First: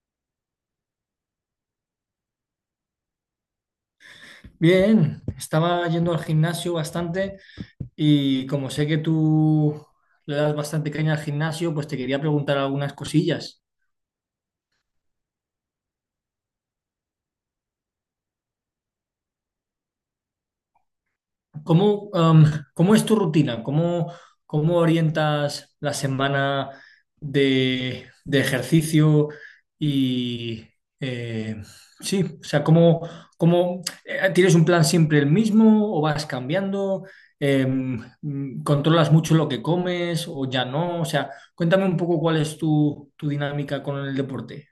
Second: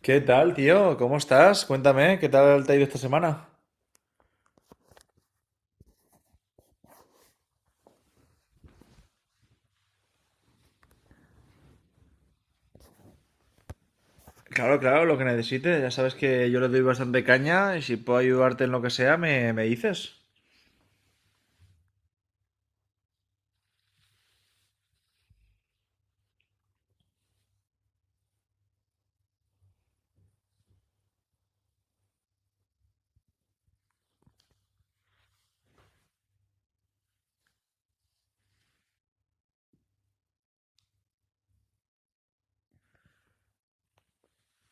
¿Qué tal, tío? ¿Cómo estás? Cuéntame, ¿qué tal te ha ido esta semana? Bien, estaba yendo al gimnasio bastante y como sé que tú le das bastante caña al gimnasio, pues te quería preguntar algunas cosillas. Claro, claro, lo que necesites. Ya sabes que yo le doy bastante caña y si puedo ayudarte en lo que sea, me dices. ¿Cómo, am, cómo es tu rutina? ¿ cómo orientas la semana de ejercicio? Y eh, sí, o sea, ¿ tienes un plan siempre el mismo o vas cambiando? ¿Controlas mucho lo que comes o ya no? O sea, cuéntame un poco cuál es tu dinámica con el deporte.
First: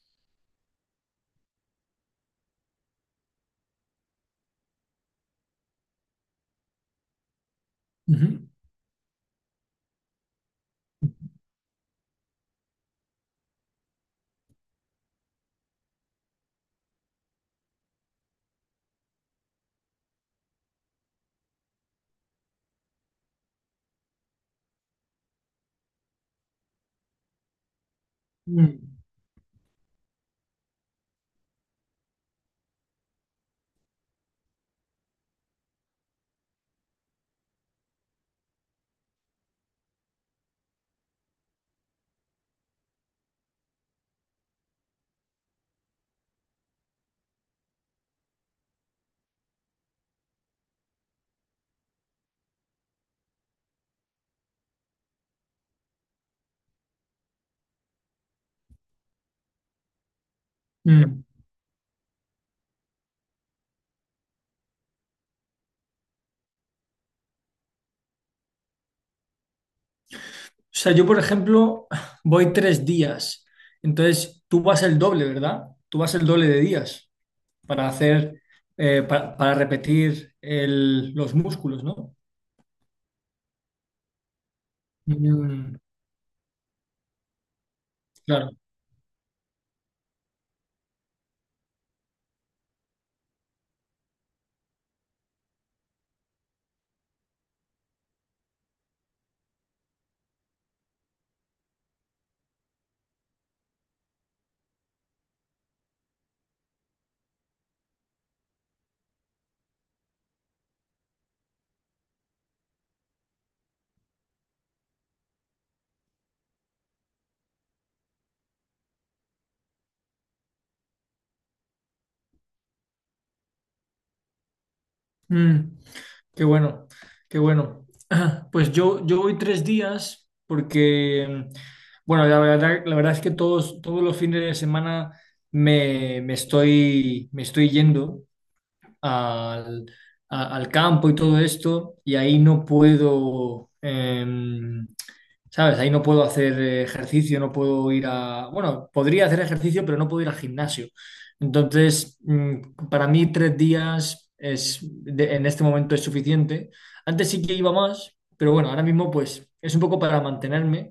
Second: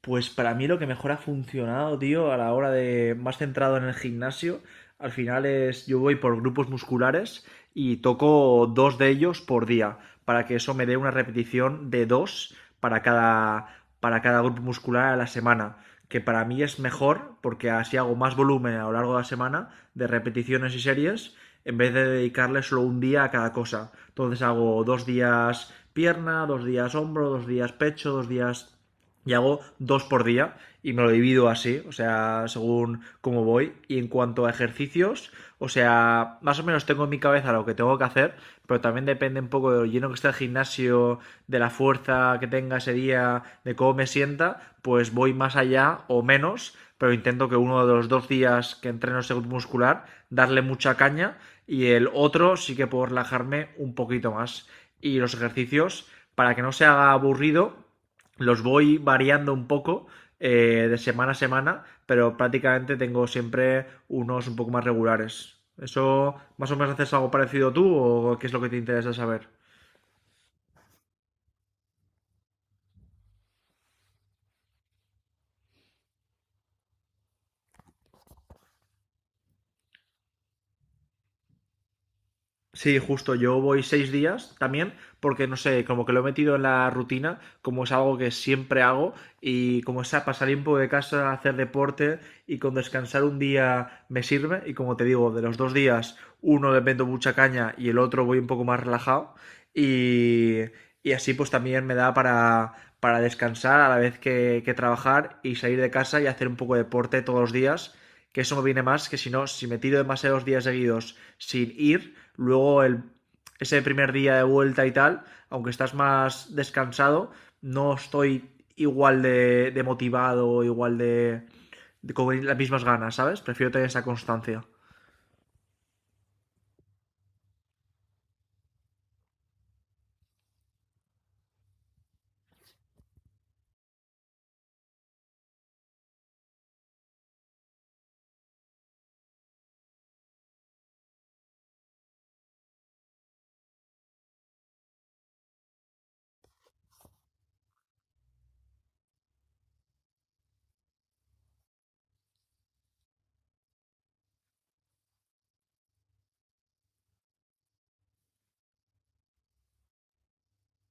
Pues para mí lo que mejor ha funcionado, tío, a la hora de más centrado en el gimnasio, al final es yo voy por grupos musculares y Ujú. toco dos de ellos por día, para que eso me dé una repetición de dos para cada grupo muscular a la semana, que para mí es mejor porque así hago más volumen a lo largo de la semana de repeticiones y series en vez de dedicarle solo un día a cada cosa. Entonces hago dos días pierna, dos días hombro, dos días pecho, dos días Mm, y hago dos por día y me lo divido así, o sea, según cómo voy. Y en cuanto a ejercicios, o sea, más o menos tengo en mi cabeza lo que tengo que hacer, pero también depende un poco de lo lleno que está el gimnasio, de la fuerza que tenga ese día, de cómo me sienta, pues voy más allá o menos, pero intento que uno de los dos días que entreno ese grupo muscular, darle mucha caña y el otro sí que puedo relajarme un poquito más. Y los ejercicios, para que no se haga aburrido, los voy variando un poco de mm. semana a semana, pero prácticamente tengo siempre unos un poco más regulares. ¿Eso más o menos haces algo parecido tú o qué es lo que te interesa saber? O sea, yo, por ejemplo, voy tres días. Entonces, tú vas el doble, ¿verdad? Tú vas el doble de días para hacer, para repetir los músculos, ¿no? Sí, justo, yo voy 6 días también, porque no Mm, sé, como que lo he metido en la rutina, como es algo que claro. siempre hago, y como es a pasar tiempo de casa, hacer deporte y con descansar un día me sirve, y como te digo, de los dos días, uno le meto mucha caña y el otro voy un poco más relajado, y, y así pues también me da para descansar a la vez que trabajar y salir de casa y hacer un poco de deporte todos los días, que eso me viene más que si no, si me tiro demasiados días seguidos sin ir, luego el, ese primer día de vuelta y tal, aunque estás más descansado, no estoy igual de motivado, igual de con las mismas ganas, ¿sabes? Prefiero tener esa constancia. Mm, qué bueno, qué bueno. Pues yo voy tres días porque, bueno, la verdad es que todos los fines de semana me estoy yendo al, al campo y todo esto, y ahí no puedo, ¿sabes? Ahí no puedo hacer ejercicio, no puedo ir a... Bueno, podría hacer ejercicio, pero no puedo ir al gimnasio. Entonces, para mí tres días es, en este momento es suficiente. Antes sí que iba más, pero bueno, ahora mismo pues es un poco para mantenerme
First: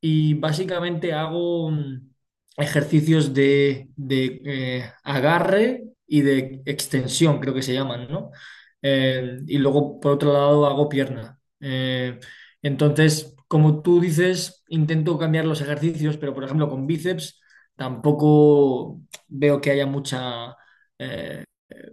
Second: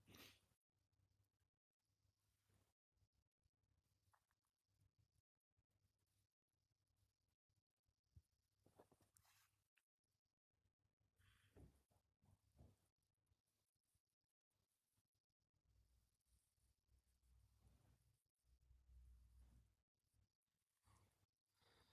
y básicamente hago ejercicios de agarre y de extensión, creo que se llaman, ¿no? Y luego, por otro lado, hago pierna. Entonces, como tú dices, intento cambiar los ejercicios, pero por ejemplo, con bíceps tampoco veo que haya mucha... eh,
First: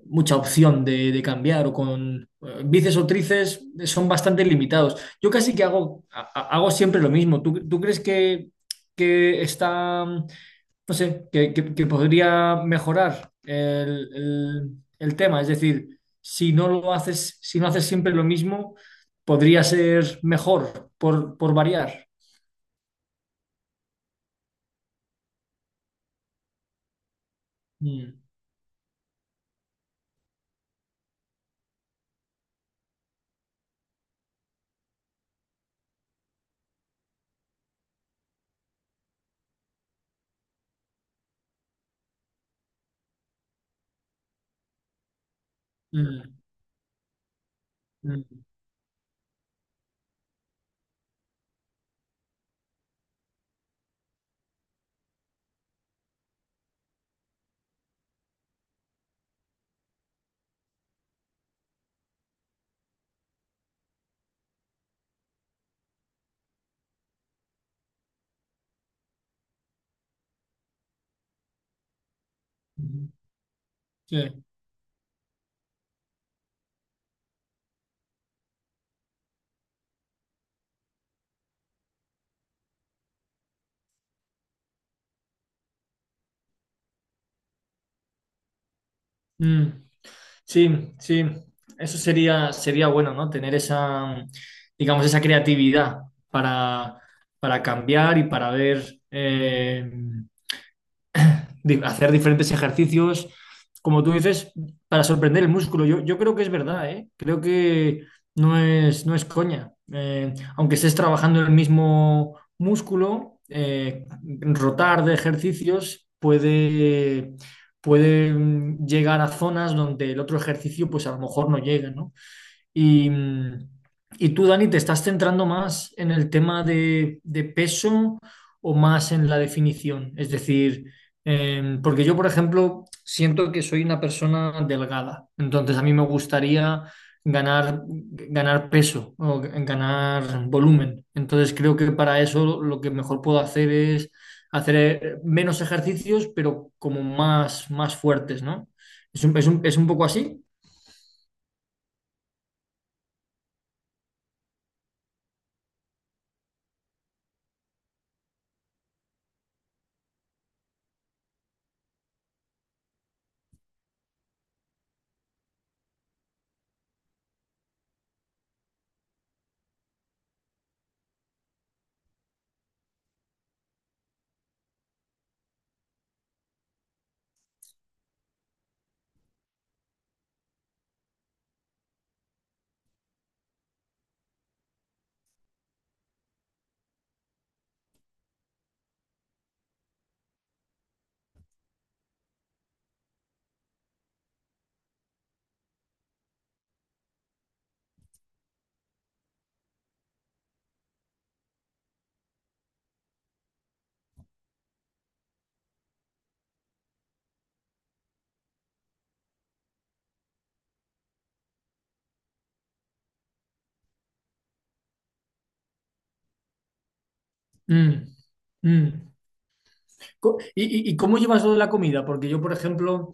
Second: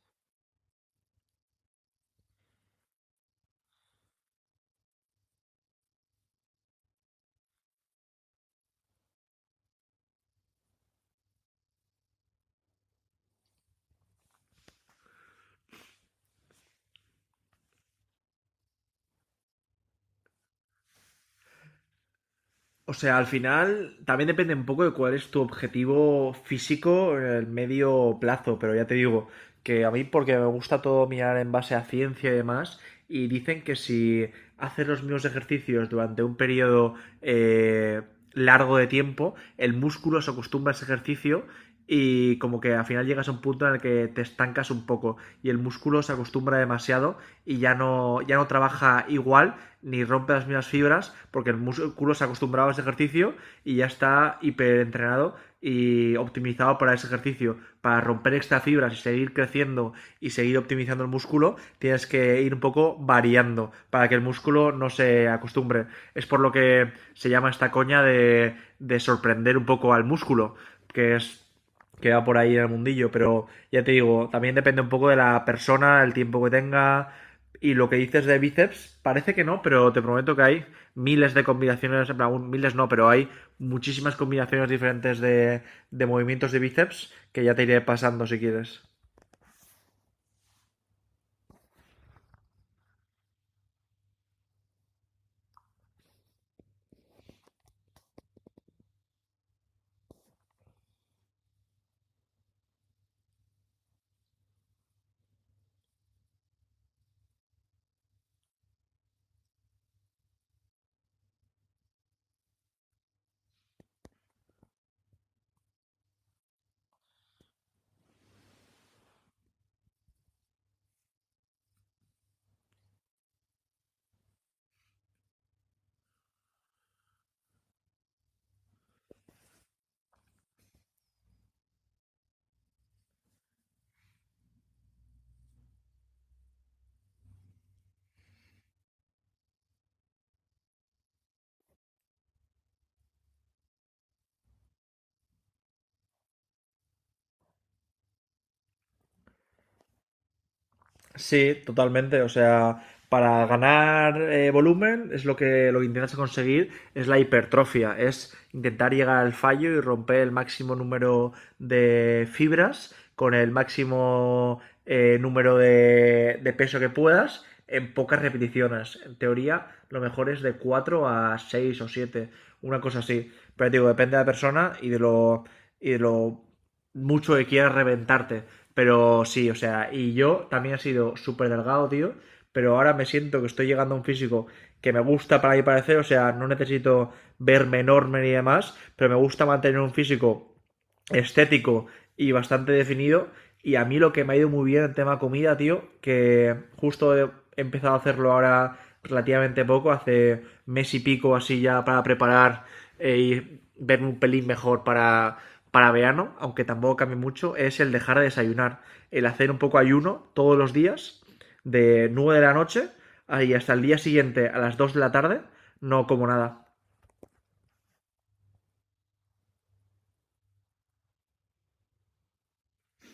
mucha opción de cambiar o con bíceps o tríceps son bastante limitados. Yo casi que hago, hago siempre lo mismo. ¿Tú, tú crees que está, no sé, que, que podría mejorar el, el tema? Es decir, si no lo haces, si no haces siempre lo mismo, podría ser mejor por variar. O sea, al final también depende un poco de cuál es tu objetivo físico en el medio Mm, plazo, pero ya te digo que a mí porque me gusta todo mirar en base a ciencia y demás, y dicen que si haces los mismos ejercicios durante un periodo eh, largo de tiempo, el músculo se acostumbra a ese ejercicio y como que al final llegas a un punto en el que te estancas un poco y el músculo se mm, acostumbra demasiado y ya no, ya mm, no trabaja igual ni rompe las mismas fibras porque el músculo se ha acostumbrado a ese ejercicio y ya está hiperentrenado y optimizado para ese ejercicio. Para romper estas fibras y seguir creciendo y seguir optimizando el músculo, tienes que ir un poco variando para que el músculo no se acostumbre. Es por lo que se llama esta coña de sorprender un poco al músculo, que es que va por ahí en el mm, mm, mundillo, pero ya te digo, sí. también depende un poco de la persona, el tiempo que tenga y lo que dices de bíceps, parece que no, pero te prometo que hay miles de combinaciones, en plan, miles no, pero hay muchísimas combinaciones diferentes de movimientos de bíceps que ya te iré pasando si quieres. Mm. Sí, sí, eso sería, sería bueno, ¿no? Tener esa, digamos, esa creatividad para, para cambiar y para ver. Hacer diferentes ejercicios, como tú dices, para sorprender el músculo. Yo creo que es verdad, ¿eh? Creo que no es, no es coña. Aunque estés trabajando el mismo músculo, rotar de ejercicios puede, puede llegar a zonas donde el otro ejercicio, pues a lo mejor no llega, ¿no? Y, mm, y tú, Dani, ¿te estás centrando más en el tema de peso o más en la definición? Es decir, porque yo, por ejemplo, siento que soy una persona delgada, entonces a mí me gustaría ganar, ganar peso o ganar volumen. Entonces creo que para eso lo que mejor puedo hacer es hacer menos ejercicios, pero como más, más fuertes, ¿no? Es un, es un poco así. Sí, totalmente. O sea, para ganar volumen es lo que intentas conseguir, es la hipertrofia, es intentar llegar al fallo y romper el máximo número de fibras con el máximo número de peso que puedas en pocas repeticiones. En teoría, lo mejor es de 4 a 6 o 7. Una cosa así. Pero digo, depende de la persona y y de lo mucho que quieras reventarte. Pero sí, o sea, y yo también he sido súper delgado, tío. Pero ahora me siento que estoy llegando a un físico que me gusta para mi parecer. O sea, no necesito verme enorme ni demás. Pero me gusta mantener un físico estético y bastante definido. Y a mí lo que me ha ido muy bien en tema comida, tío, que justo he empezado a hacerlo ahora relativamente poco, hace mes y pico así ya para preparar y verme un pelín mejor para verano, aunque tampoco cambie mucho, es el dejar de desayunar, el hacer un poco ayuno todos los días, de 9 de la noche y hasta el día siguiente a las 2 de la tarde, no como nada. Mm, mm. ¿Y, y cómo llevas lo de la comida? Porque yo, por ejemplo,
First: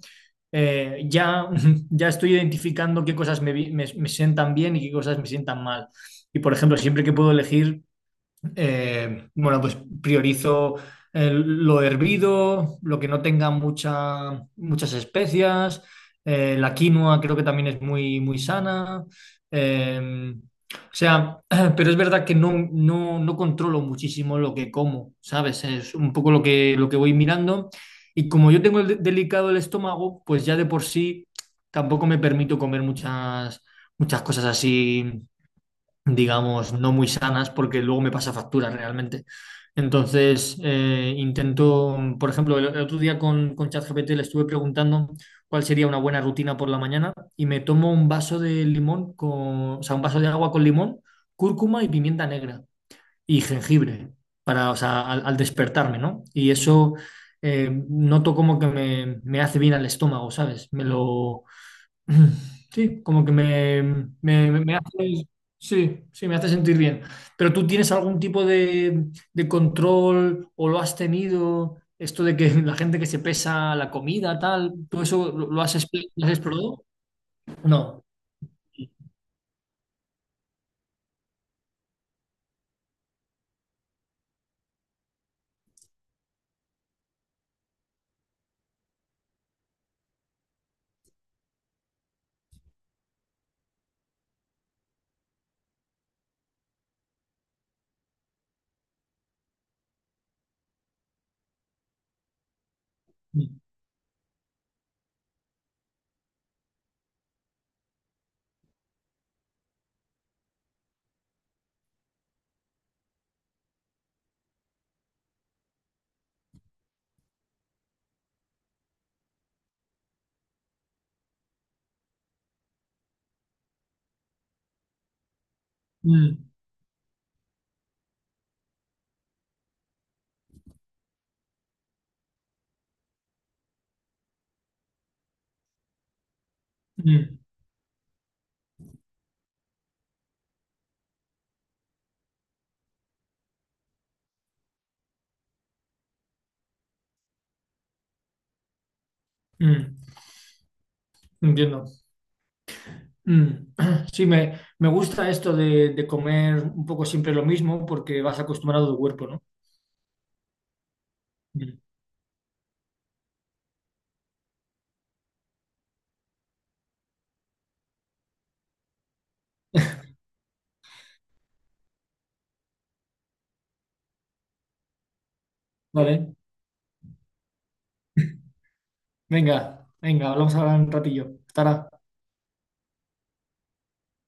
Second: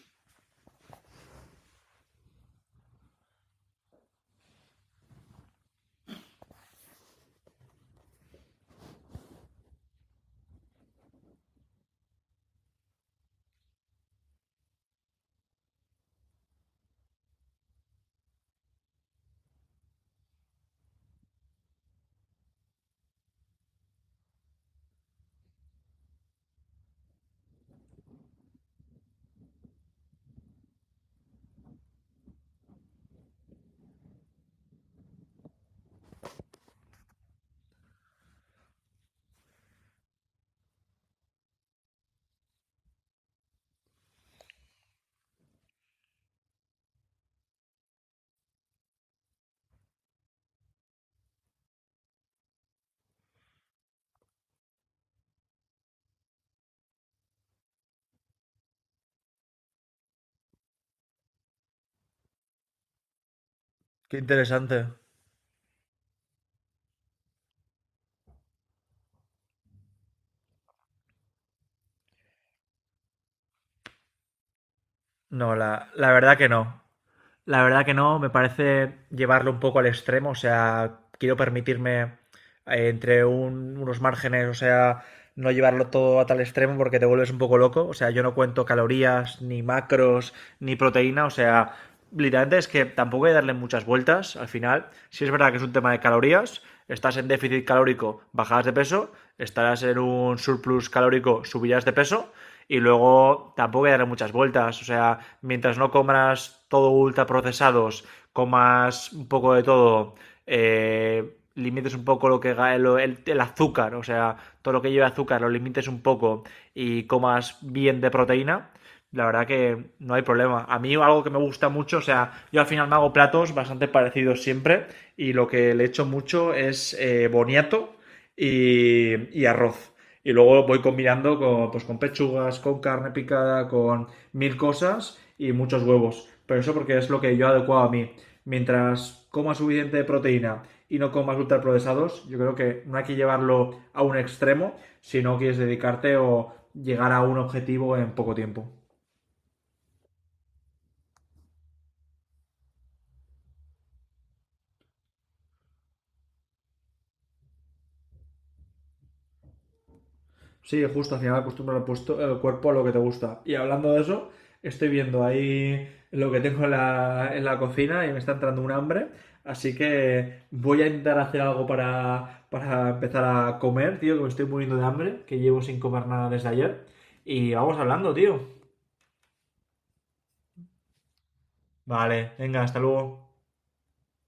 ya, ya estoy identificando qué cosas me, me sientan bien y qué cosas me sientan mal. Y, por ejemplo, siempre que puedo elegir, bueno, pues priorizo lo hervido, lo que no tenga muchas especias. La quinoa creo que también es muy, muy sana. eh, o sea, pero es verdad que no, no, no controlo muchísimo lo que como, ¿sabes? Es un poco lo que voy mirando. Y como yo tengo el delicado el estómago, pues ya de por sí tampoco me permito comer muchas, muchas cosas así, digamos, no muy sanas porque luego me pasa factura realmente. Entonces, intento, por ejemplo, el otro día con ChatGPT le estuve preguntando cuál sería una buena rutina por la mañana y me tomo un vaso de limón con, o sea, un vaso de agua con limón, cúrcuma y pimienta negra y jengibre para, o sea, al, al despertarme, ¿no? Y eso noto como que me hace bien al estómago, ¿sabes? Me lo, sí, como que me, Qué me, me interesante. hace, sí, sí, me hace sentir bien. Pero tú tienes algún tipo de control o lo has tenido, esto de que la gente que se pesa la comida, tal, ¿tú eso No, lo has, la lo has verdad que no. explorado? La verdad que No. no, me parece llevarlo un poco al extremo, o sea, quiero permitirme entre unos márgenes, o sea, no llevarlo todo a tal extremo porque te vuelves un poco loco. O sea, yo no cuento calorías, ni macros, ni proteína, o sea, literalmente es que tampoco hay que darle muchas vueltas al final. Si es verdad que es un tema de calorías, estás en déficit calórico, bajarás de peso, estarás en un surplus calórico, subirás de peso. Y luego Mm, tampoco hay que darle muchas vueltas. O sea, mientras no comas todo ultra procesados, comas un poco de todo, limites un poco lo que lo, el azúcar, o sea, todo lo que lleva azúcar lo limites un poco y comas bien de proteína, la verdad que no hay problema. A mí algo que me gusta mucho, o sea, yo al final me hago platos bastante parecidos siempre y lo que le echo mm, mucho es boniato y, y arroz. Y luego voy combinando con, pues, con pechugas, con carne picada, con mil cosas y muchos huevos. Pero eso porque es lo que mm, yo he adecuado a mí. Mientras coma suficiente de proteína y no comas ultraprocesados, yo creo que no hay que llevarlo a un extremo si no quieres dedicarte o llegar a un objetivo en poco tiempo. mm. Entiendo. Mm. Sí, me gusta esto de comer un poco siempre lo mismo porque vas acostumbrado al cuerpo, ¿no? Sí, justo, al final acostumbras Mm. el, el cuerpo a lo que te gusta. Y hablando de eso, estoy viendo ahí lo que tengo en en la cocina y me está entrando un hambre. Así que voy a intentar hacer algo para empezar a comer, tío, que me estoy muriendo de hambre, que llevo sin comer nada Vale, desde ayer. Y vamos hablando, tío. venga, venga, hablamos ahora un ratillo. Tara. Vale, venga, hasta luego.